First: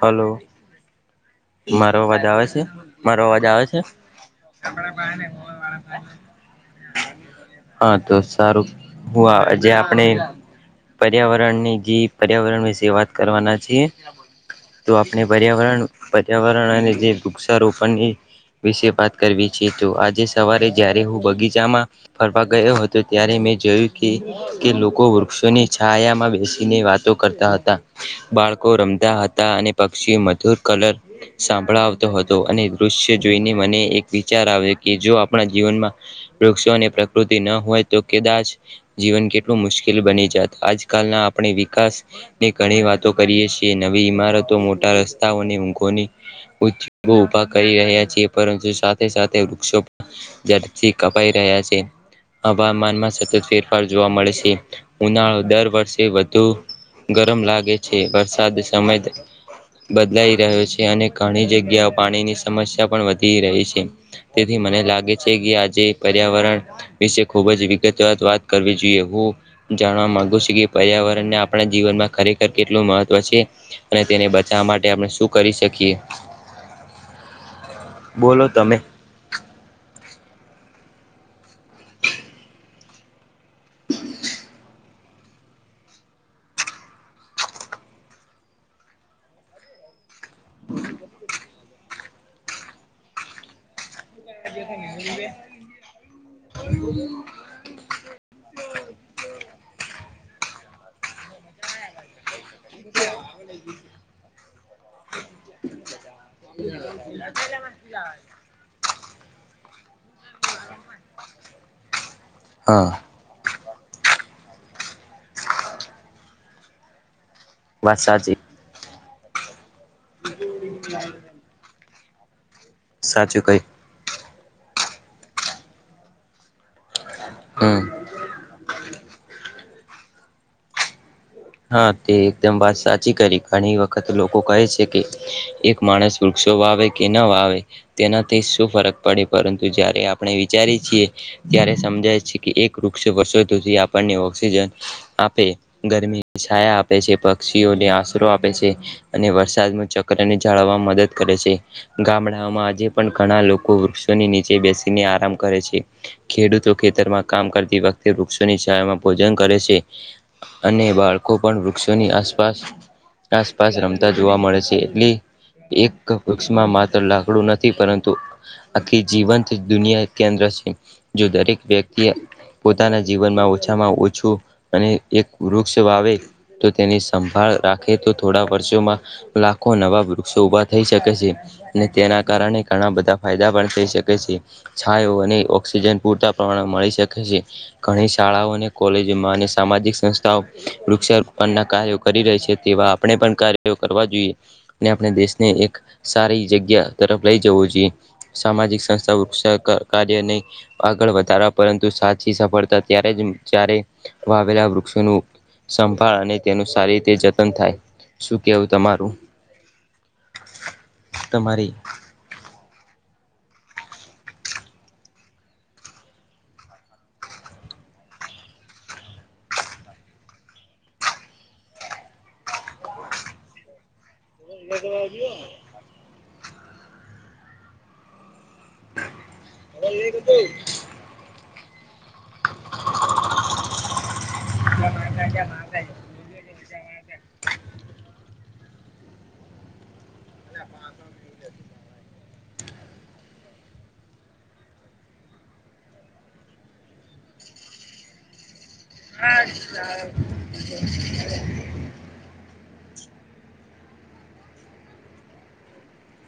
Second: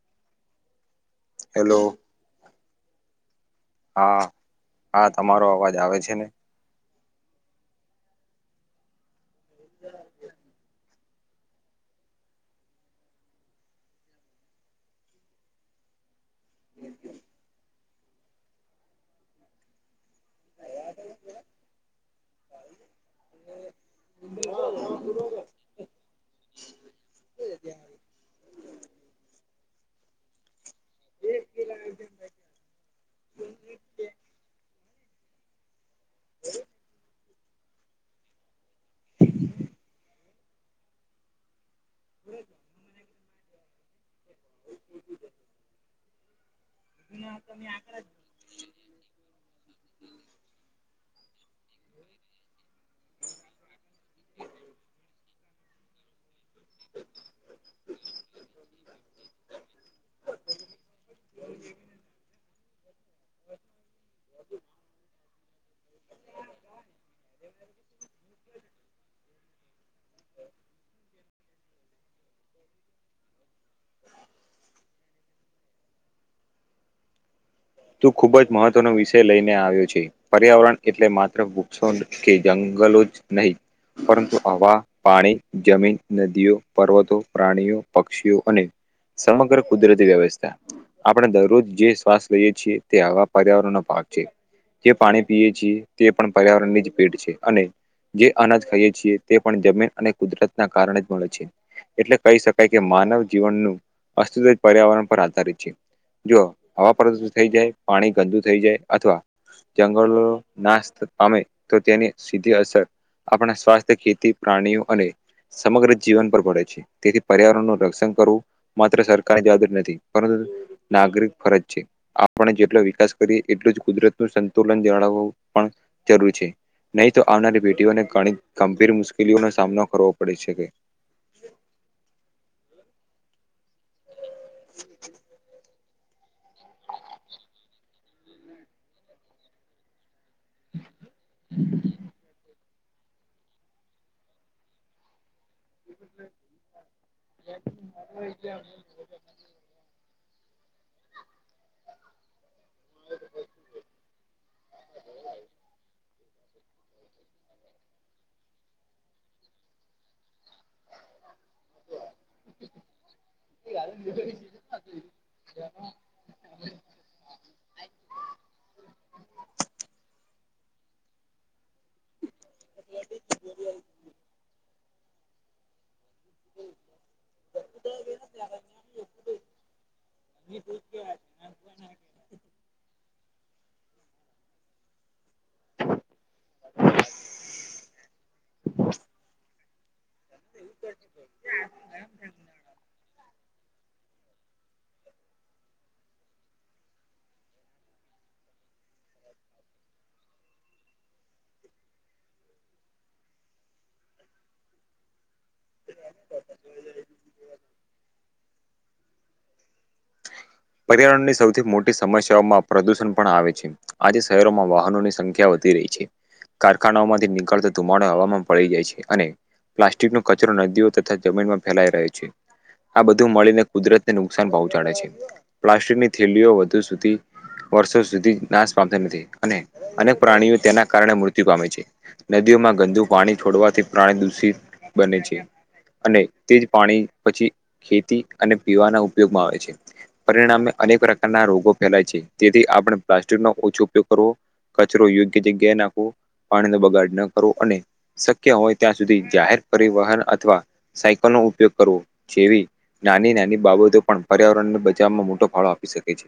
Hello hello મારો અવાજ આવે છે મારો અવાજ આવે છે. હા આપળ હા પા હળ તમારો અવાજ આવે છે ને [unintelligible] હા તો સારું હું જે આપણે પર્યાવરણ ની જે પર્યાવરણ વિશે વાત કરવાના છીએ તો આપણે પર્યાવરણ પર્યાવરણ અને તે વૃક્ષારોપણની વિશે વાત કરવી છે, તો આજે સવારે જયારે હું બગીચામાં ફરવા ગયો હતો. ત્યારે જોયું કે- કે લોકો વૃક્ષોની છાયામાં બેસીને વાતો કરતા હતા. બા બાળકો રમતા હતા, અને પક્ષી મધુર કલર સાંભળાવતો હતો અને દૃશ્ય જોઈને મને એક વિચાર આવ્યો કે જો આપણા જીવનમાં વૃક્ષો પ્રકૃતિ એ ન હોય તો કદાચ જીવન કેટલું મુશ્કેલ બની જાત આજકાલના આપણે વિકાસની ઘણી વાતો કરીએ છીએ, નવી ઈમારતો મોટા રસ્તાઓને ઊંઘોની ઉભા કરી રહ્યા છીએ, પરંતુ સાથે સાથે વૃક્ષોથી જિયારથી કપાઈ રહ્યા છે. હવામાનમાં સતત ફેરફાર જોવા મળે છે, ઉનાળો દર વર્ષે વધુ ગરમ લાગે છે, વરસાદ સમય બદલાઈ રહ્યો છે, અને ઘણી જગ્યાઓ પાણીની સમસ્યા પણ વધી રહી છે. તેથી મને લાગે છે, કે આજે પર્યાવરણ વિશે ખુબ જ વિગતવાર વાત કરવી જોઈએ હું જાણવા માંગુ છું, કે પર્યા આપણા જીવનમાં ખરેખર કેટલું મહત્વ છે. અને તેને બચાવવા માટે આપણે શું કરી શકીએ. તું ખુબ બોલો જ તમે મહત્વનો વિષય લઈને આવ્યો છે, પર્યાવરણ એટલે માત્ર પુછવો કે જંગલો જ નહીં પરંતુ આવા પાણી, જમીન, નદીઓ, પર્વતો, પ્રાણીઓ, પક્ષીઓ અને. સમગ્ર કુદરતી વ્યવસ્થા આપણે દરરોજ જે સાવસ્થ. લઈએ છીએ તે હવા પર્યાવરણ નો ભાગ છે, જે પાણી પીએ છીએ તે પણ પર્યાવરણ ની જ ભીડ છે, અને જે અનાજ ખાઈએ છીએ, તે પણ જમીન અને કુદરતના કારણે જ મળે છે. એટલે કહી શકાય કે માનવ જીવનનું અસ્તિત્વ પર્યાવરણ પર આધારિત છે. જો હવા પ્રદુષિત થઈ જાય પાણી ગંદુ થઈ જાય. અથવા જંગલો નાશ પામે તો તેની સીધી અસર હા આપણા સ્વાસ્થ્ય ખેતી, પ્રાણીઓ અને સમગ્ર જીવન પર પડે છે, તેથી પર્યાવરણ નું વાત રક્ષણ સાચી કરવું માત્ર સરકારની જવાબદારી નથી, પરંતુ નાગરિક ફરજ આપણે જેટલો વિકાસ સાચું કરીએ કહ્યું એટલું જ કુદરત નું સંતુલન બળવવ પણ જરૂરી છે. નહીં તો આવનારી હમ પેઢીઓને ઘણી ગંભીર મુશ્કેલીઓનો સામનો કરવો પડી શકે. હા તે એકદમ વાત સાચી કરી ઘણી વખત લોકો કહે છે, કે માણસ વૃક્ષો વાવે કે ના વાવે તેનાથી શું ફરક પડે, પરંતુ જ્યારે આપણે વિચારી છીએ, ત્યારે સમજાય છે, કે એક વૃક્ષ વરસોથી આપણને ઓક્સિજન આપે. ગરમીની છાયા આપે છે, પક્ષીઓને આશરો આપે છે, અને વરસાદ નું ચક્ર. ને જાળવવામાં મદદ કરે છે, ગામડાઓમાં આજે પણ ઘણા લોકો વૃક્ષોની નીચે બેસીને આ કામ કરે છે, ખેડૂતો ખેતરમાં કામ કરતી વખતે વૃક્ષોની છાળમાં ભોજન કરે છે. અને બાળકો પણ વૃક્ષોની આસપાસ આસપાસ રમતા જોવા મળે છે, એટલી એક વૃક્ષમાં માત્ર લાકડું નથી, પરંતુ આખી જીવંત દુનિયા કેન્દ્ર છે. જો દરેક વ્યક્તિ, પોતાના જીવનમાં ઓછામાં ઓછું અને એક વૃક્ષ વાવે. તો તેની સંભાળ રાખે તો, થોડા વર્ષોમાં લાખો નવા વૃક્ષો ઉભા થઈ શકે છે. તેના કારણે ઘણા બધા ફાયદા પણ થઈ શકે છે. છાંયો અને ઓક્સિજન પૂરતા પ્રમાણમાં મળી શકે છે, ઘણી શાળાઓ અને કોલેજો માનસ સામાજિક સંસ્થાઓ વૃક્ષારોપણના કાર્યો કરી રહી છે, તેવા આપણે પણ કાર્યો કરવા જોઈએ, આપણે દેશને એક સારી જગ્યા તરફ લઈ જવું, જોઈએ સામાજિક સંસ્થા વૃક્ષા કાર્યને આગળ વધારવા પરંતુ સાચી સફળતા ત્યારે જ જયારે વાવેલા વૃક્ષોનું સંભાળ અને તેનું સારી રીતે જતન થાય. શું કેવું તમારું? પર્યાવરણની સૌથી તમારી મોટી સમસ્યાઓમાં પ્રદુષણ પણ આવે છે. આજે શહેરોમાં વાહનોની સંખ્યા વધી રહી છે. કારખાનાઓ માંથી નીકળતો ધુમાડો હવામાં ભળી જાય છે અને પ્લાસ્ટિક નો કચરો નદીઓ તથા જમીનમાં ફેલાઈ રહ્યો છે. આ બધું મળીને કુદરત તે નુકસાન પહોંચાડે છે. પ્લાસ્ટિકની થેલીઓ વધુ સુધી વર્ષો સુધી નાશ પામતા નથી. અને અનેક પ્રાણીઓ તેના કારણે મૃત્યુ પામે છે. નદીઓમાં ગંદુ પાણી છોડવાથી પ્રાણી દૂષિત બને છે. અને તે જ પાણી, પછી ખેતી અને પીવાના ઉપયોગમાં આવે છે. પરિણામે અનેક પ્રકારના રોગો ફેલાય છે. તેથી, આપણે પ્લાસ્ટિક નો ઓછો ઉપયોગ કરવો કચરો યોગ્ય જગ્યાએ નાખવો, પાણીનો બગાડ ન કરવો, અને શક્ય હોય ત્યાં સુધી જાહેર પરિવહન અથવા સાયકલ નો ઉપયોગ કરવો, જેવી નાની નાની બાબતો પણ, પર્યાવરણને બચાવમાં મોટો ફાળો આપી શકે છે.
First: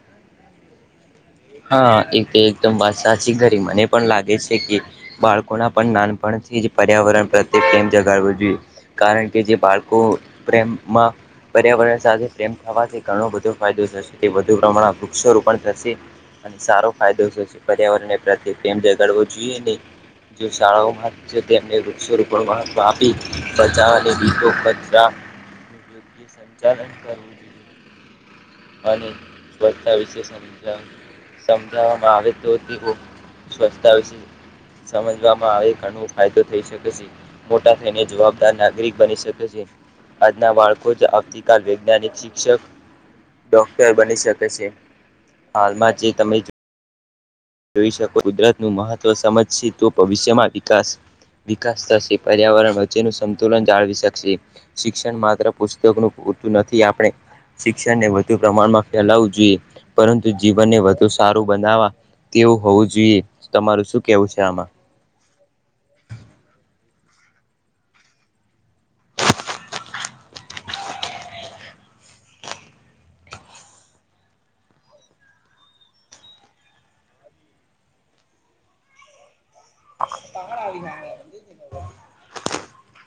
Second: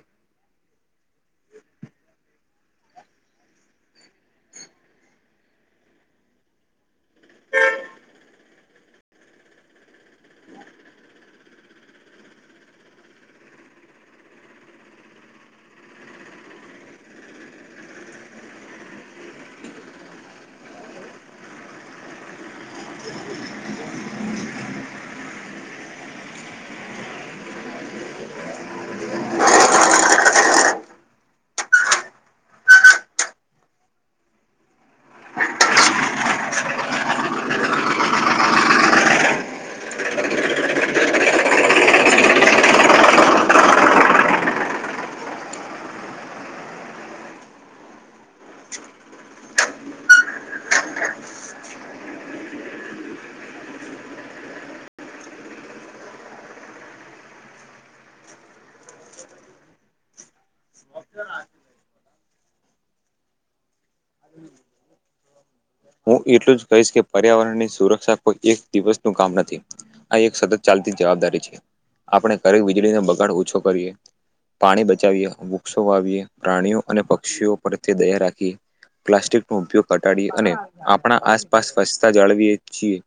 હા, એ તો એકદમ વાત સાચી ઘરી, મને પણ લાગે છે કે બાળકો ના પણ નાનપણ પર્યાવરણ પ્રત્યે પ્રેમ જગાડવો જોઈએ. કારણ કે જે બાળકો પ્રેમમાં પર્યાવરણ સાથે પ્રેમ થવાથી ઘણો બધો ફાયદો થશે. વધુ પ્રમાણમાં વૃક્ષ રોપણ થશે. અને સારો ફાયદો થશે. પર્યાવરણને પ્રત્યે પ્રેમ જગાડવો જોઈએ નહી જે શાળાઓમાં છે, તેમને વૃક્ષ રૂપણ મહત્વ આપી બચાવવાની નું [inaudible] સંચાલન કરવું. અને સ્વચ્છતા વિશેષ સમજાવવુ સમજાવવામાં આવે તો તે બહુ સ્વચ્છતા વિષે સમજવામાં આવે ઘણો ફાયદો થઈ શકે છે. મોટા થઈને જવાબદાર નાગરિક બની શકે છે. આજના બાળકો જ આવતીકાલ વૈજ્ઞાનિક, શિક્ષક ડોક્ટર બની શકે છે. હાલમાં જે તમે જોઈ શકો ગુજરાતનું મહત્વ સમજશે તો ભવિષ્યમાં વિકાસ વિકાસ થશે, પર્યાવરણ વચ્ચેનું સંતુલન જાળવી શકશે. શિક્ષણ માત્ર પુસ્તકનું પુરતું નથી આપણે શિક્ષણને વધુ પ્રમાણમાં ફેલાવવું જોઈએ. પરંતુ જીવનને વધુ સારું બનાવવા તેવું હોવું જોઈએ. તમારું શું કેવું છે આમાં? હું એટલું જ કહીશ કે પર્યાવરણ ની સુરક્ષા કોઈ એક દિવસ નું કામ નથી. આ એક સતત ચાલતી જ જવાબદારી છે. આપણે ઘરે વીજળીનો બગાડ ઓછો કરીએ પાણી બચાવીએ, વૃક્ષો વાવીએ, પ્રાણીઓ અને પક્ષીઓ પ્રત્યે દયા રાખીએ પ્લાસ્ટિક નો ઉપયોગ ઘટાડી, અને આપણા આસપાસ સ્વચ્છતા જાળવીએ છીએ.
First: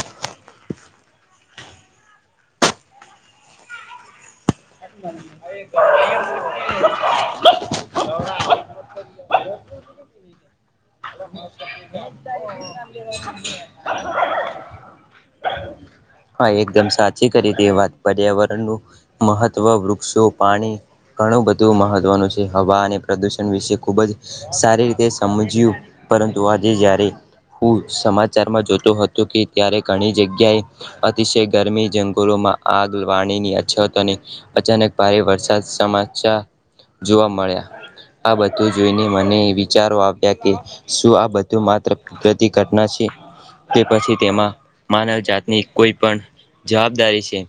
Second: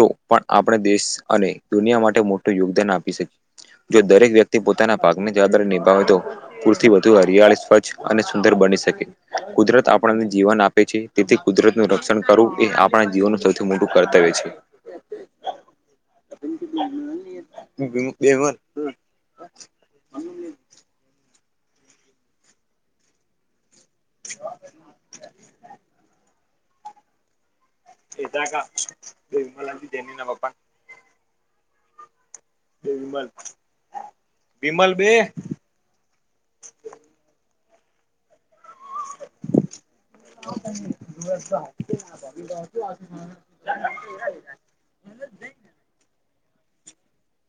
તો પણ, આપણે દેશ અને દુનિયા માટે મોટું યોગદાન આપી શકીએ જો દરેક વ્યક્તિ પોતાના પા જવાબદારી નિભાવે તો પૂરથી વધુ હરિયાળી સ્વચ્છ અને સુંદર બની શકે. કુદરત આપ આપણને જીવન આપે છે. તેથી કુદરત નું રક્ષણ કરવું, એ આપણા જીવનનું સૌથી મોટું કર્તવ્ય છે. હા એકદમ સાચી કરી તે વાત પર્યાવરણનું મહત્વ વૃક્ષો, પાણી ઘણું બધું મહત્વનું છે. હવા અને પ્રદુષણ વિશે ખુબ જ સારી રી તે સમજ્યું પરંતુ આજે જ્યારે હું સમાચારમાં જોતો હતો કે ત્યારે ઘણી જગ્યાએ અતિશય ગરમી જંગલોમાં આગ વાણીની અછતોની અચાનક વિમલ બે ભારે વરસાદ સમાચાર જોવા મળ્યા. આ બધું જોઈને મને એવી વાત હતી. શું આ બધું માત્ર પ્રતિ ઘટના છે. તે પછી તેમાં માનવ જાતની કોઈ પણ જવાબદારી છે.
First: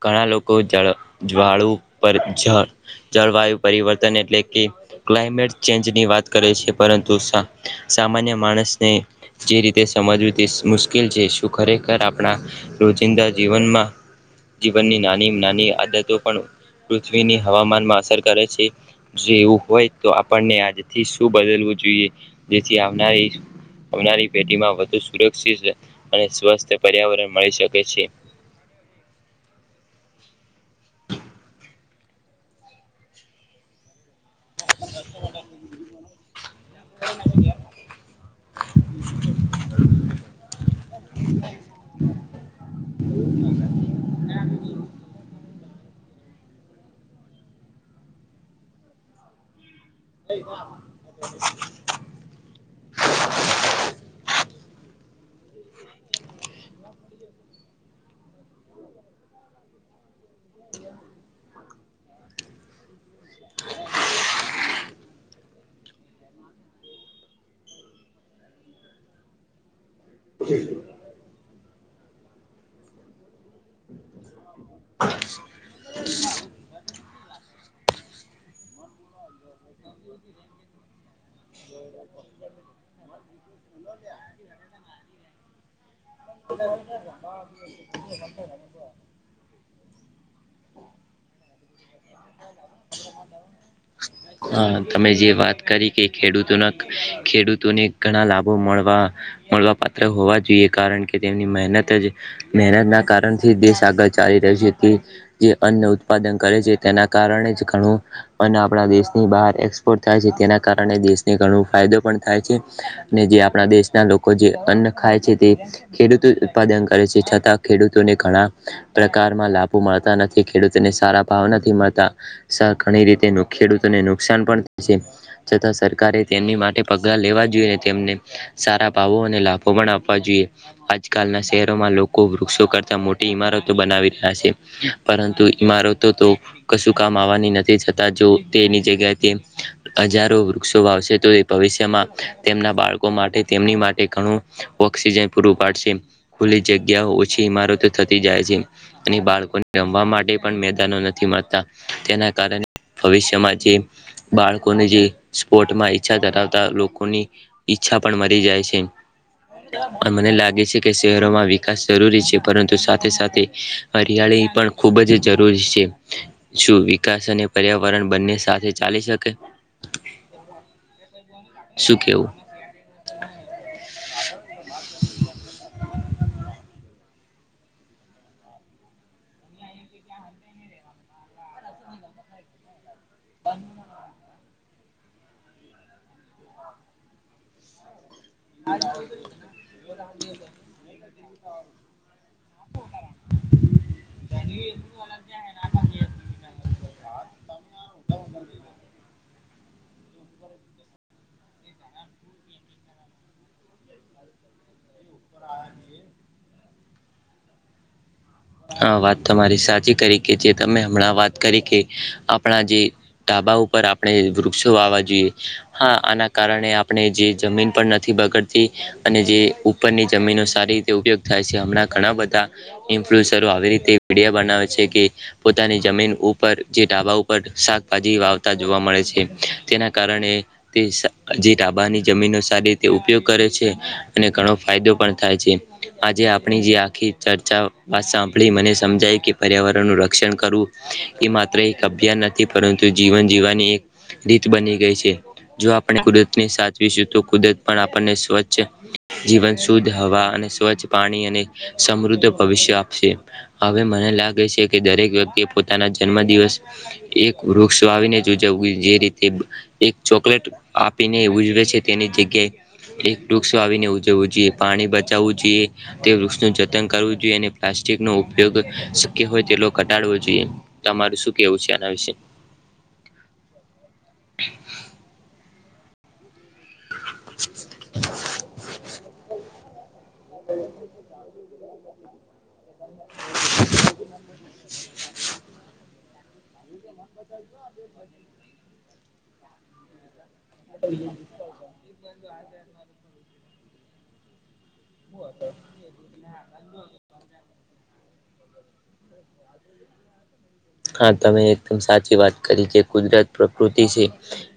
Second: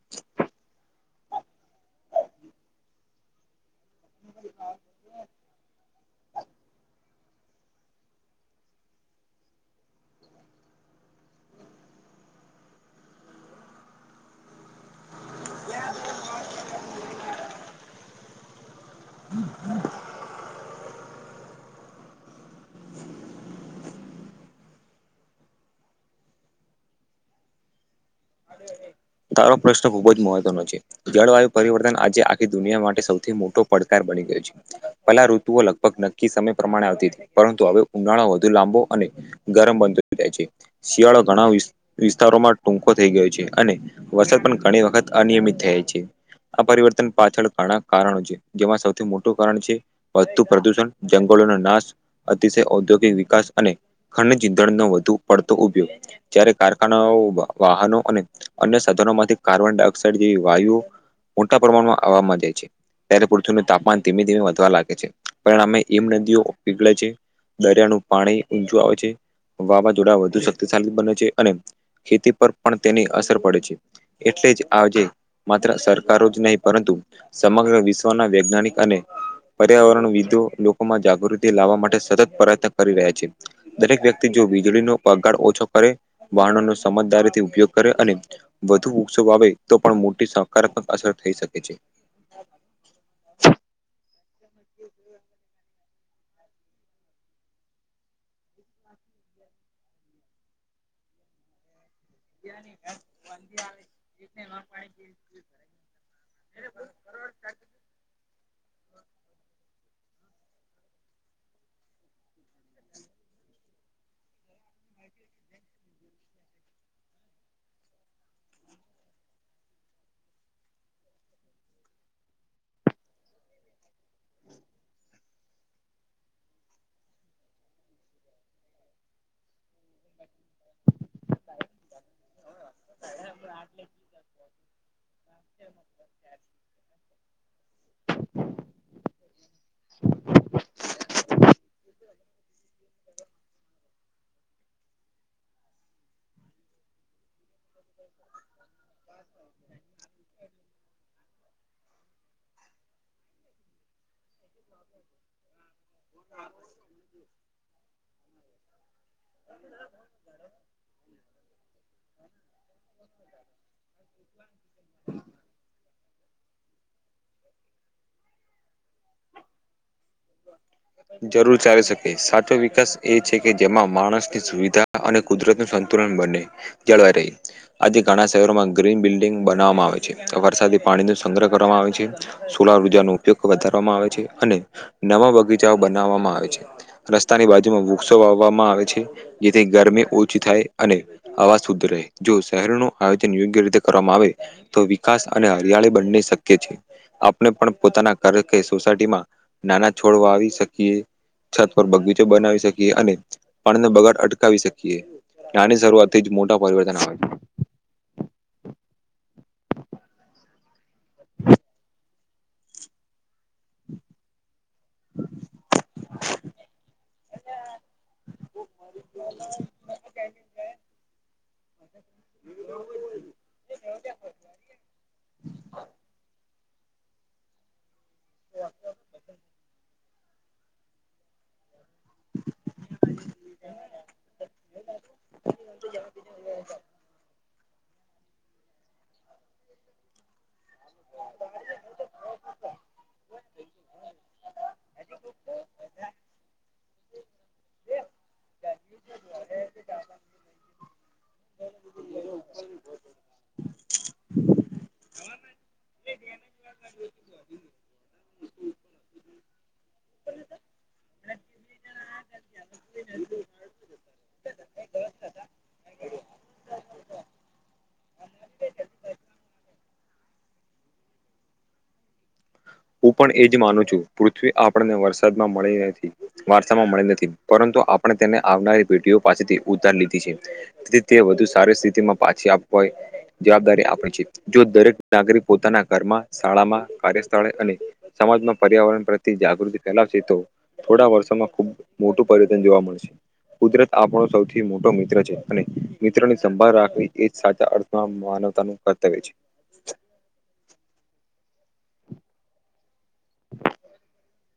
ઘણા લોકો જળ જ્વાળુ પર ઝ જળવાયુ પરિવર્તન એટલે કે ક્લાઈમેટ ચેન્જ ની વાત કરે છે. પરંતુ સા સામાન્ય માણસને જે રીતે સમજવું તે મુશ્કેલ જે શું ખરેખર આપણા રોજિંદા જીવનમાં જીવનની નાની નાની આદતો પણ પૃથ્વીની હવામાનમાં અસર કરે છે? જેવું હોય તો આપણને આજથી શું બદલવું જોઈએ જેથી આવનારી આવનારી પેઢીમાં વધુ સુરક્ષિત અને સ્વસ્થ પર્યાવરણ મળી શકે છે. [inaudible] તારો પ્રશ્ન ખુબ જ મહત્વનો છે. જળવાયુ પરિવર્તન આજે આખી દુનિયા માટે સૌથી મોટો પડકાર બની ગયો છે. [inaudible] પેલા ઋતુઓ લગભગ નક્કી સમય પ્રમાણે આવતી તી પરંતુ હવે ઉનાળો વધુ લાંબો અને ગરમ બનત હોય છે. શિયાળા ઘણા વિ વિસ્તારોમાં ટૂંકો થઈ ગયો છે અને વરસાદ પણ ઘણી વખત અનિયમિત થાય છે આ પરિવર્તન પાછળ ઘણા કારણો છે જેમાં સૌથી મોટું કારણ છે વધતુ પ્રદુષણ, જંગલોનો નાશ, અતિશય ઔદ્યોગિક વિકાસ અને ખંડ ચીંધણનો વધુ પડતો ઉપયોગ જ્યારે કારખાનાઓ વાહનો અને અન્ય સાધનોમાંથી કાર્બન ડાયોક્સાઇડ જેવી વાયુ મોટા પ્રમાણમાં આવવામાં જાય છે. ત્યારે પૃથ્વીનું તાપમાન ધીમે ધીમે વધવા લાગે છે. પણ અમે એમ નદીઓ પીગળે છે દરિયાનું પાણી ઊંચું આવે છે, વાવા જોડા વધુ શક્તિશાળી બને છે અને ખેતી પર પણ તેની અસર પડે છે. એટલે જ આજે માત્ર સરકારો જ નહીં પરંતુ સમગ્ર વિશ્વના વૈજ્ઞાનિક અને પર્યાવરણ વિદો લોકોમાં જાગૃતિ લાવવા માટે સતત પ્રયત્ન કરી રહ્યા છે. દરેક વ્યક્તિ જો વીજળી નો પગાર ઓછો કરે, વાહનો ન સમજદારી ઉપયોગ કરે અને વધુ વૃક્ષો વાવે તો પણ મોટી સકારાત્મક અસર થઈ શકે છે. હા, તમે જે વાત કરી કે ખેડૂતોના ખેડૂતોને ઘણા લાભો મળવા મળવા પાત્ર હોવા જોઈએ. કારણ કે તેમની મહેનત જ મહેનત ના કારણથી દેશ આગળ ચાલી રહ્યો છે તે જે અન્ન ઉત્પાદન કરે છે. તેના કારણે જ ઘણું અન્ન આપણા દેશની બહાર એક્સ પોટ થાય છે તેના કારણે દેશને ઘણો ફાયદો પણ થાય છે ને જે આપણા દેશના લોકો જે ખાય છે તે ખેડૂતો ઉત્પાદન કરે છે. છતાં ખેડૂતોને ઘણા પ્રકારમાં લાભો મળતા નથી, ખેડૂતને સારા ભાવ નથી મળતા સ ઘણી રીતે ખેડૂત ને નુકસાન પણ થાય છે. છતાં સરકારે તેમની માટે પગલાં લેવા જોઈએ અને તેમને સારા ભાવો અને લ આપવા જોઈએ. આજકાલના શહેરોમાં લોકો વૃક્ષો કરતા મોટી ઈમારતો બનાવી રહ્યા છે પરંતુ ઈમારતો તો કશું કામ આવવાની નથી છતા જો તેની જગ્યાએ હજારો વૃક્ષો વાવશે તો એ ભવિષ્યમાં તેમના બાળકો માટે તેમની માટે ઘણું ઓક્સિજન પૂરું પાડશે. ખુલ્લી જગ્યાઓ ઓછી ઈમારતો થતી જાય છે અને બાળકોની રમવા માટે પણ મેદાનો નથી મળતા. તેના કારણે ભવિષ્યમાં જે બાળકોને જે સ્પોર્ટમાં ઈચ્છા ધરાવતા લોકોની ચછા પણ મરી જાય છે. મને લાગે છે કે શહેરોમાં વિકાસ જરૂરી છે પરંતુ સાથે સાથે હરિયાળી પણ ખુબ જ જરૂરી છે શું વિકાસ અને પર્યાવરણ બંને સાથે ચાલી શકે [inaudible] જરૂર ચાલી શું શકે કેવું સાચો વિકાસ એ છે કે જેમાં માણસની સુવિધા અને કુદરત નું સંતુલન બને જળવાર આજે ઘણા શહેરોમાં ગ્રીન બિલ્ડિંગ બનાવવામાં આવે છે વરસાદી પાણી ન સંગ્રહ કરવામાં આવે છે સોલાર ઉર્જા નો ઉપયોગ વધારવામાં આવે છે અને નવા બગીચાઓ બનાવવામાં આવે છે રસ્તાની બાજુમાં વૃ ક્ષો વાવામાં આવે છે જેથી ગરમી ઓછી થાય અને અવાજ શુદ્ધ રહે જો શહેરનો આયોજન યોગ્ય રીતે કરવામાં આવે તો વિકાસ અને હરિયાળી બંને શક્ય છે. પણ પોતાના ઘર કે સોસાયટીમાં નાના છોડવા આવી શકીએ. છત પર બગીચો બનાવી શકીએ અને પાણીને બગાડ અટકાવી શકીએ નાની શરૂઆતથી જ મોટા પરિવર્તન આવે છે હ વાત તમારી સાચી કરી કે જે તમે હમણાં વાત કરી કે આપણા જે ધાબા ઉપર આપણે વૃક્ષો વાવા જોઈએ હા આના કારણે આપણે જે જમીન પણ નથી બગડથી અને જે ઉપરની જમીનો સારી રીતે ઉપયોગ થાય છે હમણાં ઘણા બધા ઇન્ફ્લુઅન્સરો આવી રીતે વિીડિયા બનાવે છે કે પોતાની જમીન ઉપર જે ઢાબા ઉપર શાકભાજી વાવતા જોવા મળે છે તેના કારણે તે જે ઢા બાની જમીનો સારી રીતે ઉપયોગ કરે છે અને ઘણો ફાયદો પણ થાય છે આજે આપણી જે આખી ચર્ચા સાંભળી મને સમજાય કે પર્યાવરણનું રક્ષણ કરવું એ માત્ર એક અભયન નથી પરંતુ જીવન જીવવાની એક રીત બની ગઈ છે જો આપણે કુદરતની સાચવીશું તો કુદરત પણ આપણને સ્વચ્છ જીવન શુદ્ધ હવા અને સ્વચ્છ પાણી અને સમૃદ્ધ ભવિષ્ય આપ સે હવે મને લાગે છે કે દરેક વ્યક્તિ પોતાના જન્મ દિવસ એક વૃક્ષ વાવીને ઉજવું જે રીતે એક ચોકલેટ આપીને ઉજવે છે તેની જગ્યાએ એક વૃક્ષ વાવીને ઉજવવું જોઈએ પાણી બચાવવું જોઈએ તે વૃક્ષ નું જતન કરવું જોઈએ અને પ્લાસ્ટિક નો ઉપયોગ શક્ય હોય તેલો ઘટાડવો જોઈએ તમારું શું કેવું છે આના વિશે હું પણ એજ માનું છું પૃથ્વી આપણને વરસાદ માં મળી નથી મળી નથી પરંતુ આપણે તેને આવનારી પેટીઓ પાસેથી ઉધાર લીધી છે તેથી વધુ સારી સ્થિતિમાં પાછી આપવા જવાબદારી આપે છે જો દરેક નાગરિક પોતાના ઘરમાં શાળામાં કાર્યસ્થળે અને સમાજમાં પર્યાવરણ પ્ર તિ જાગૃતિ ફેલાવશે તો થોડા વર્ષોમાં ખુબ મોટું પરિવર્તન જોવા મળશે કુદરત આપણો સૌથી મોટો મિત્ર છે અને મિત્રની સંભાળ રાખવી એ સાચ અર્થમાં માનવતા નું કર્તવ્ય છે હા તમે એકદમ સાચી વાત કરી જે કુદરત પ્રકૃતિ છે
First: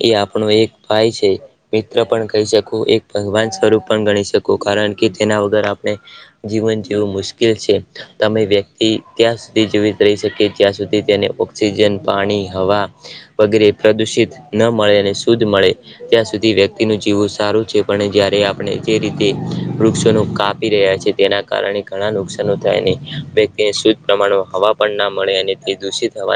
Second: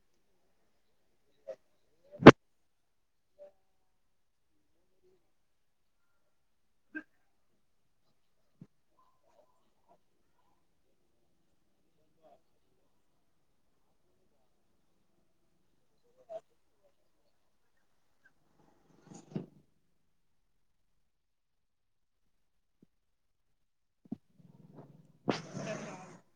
એ આપણો એક ભાઈ છે મિત્ર પણ કહી શકું એક ભગવાન સ્વરૂપ પણ ગણી શકું કારણ કે તેના વગર આપણે જીવન જીવું મુશ્કેલ છે તમે વ્યક્તિ ત્યાં સુધી જીવિત રહી શકે જ્યાં સુધી ઓક્સિજન પાણી હવા વગેરે પ્રદુષિત ન મળે અને શુદ્ધ મળે ત્યાં સુધી વ્યક્તિ ન જીવવું સારું છે પણ જયારે આપણે જે રીતે વૃક્ષો ન કાપી રહ્યા છે તેના કારણે ઘણા નુકાન થાય વ્યક્તિને શુદ્ધ પ્રમાણ હવા પણ ના મળે અને દૂષિત હવા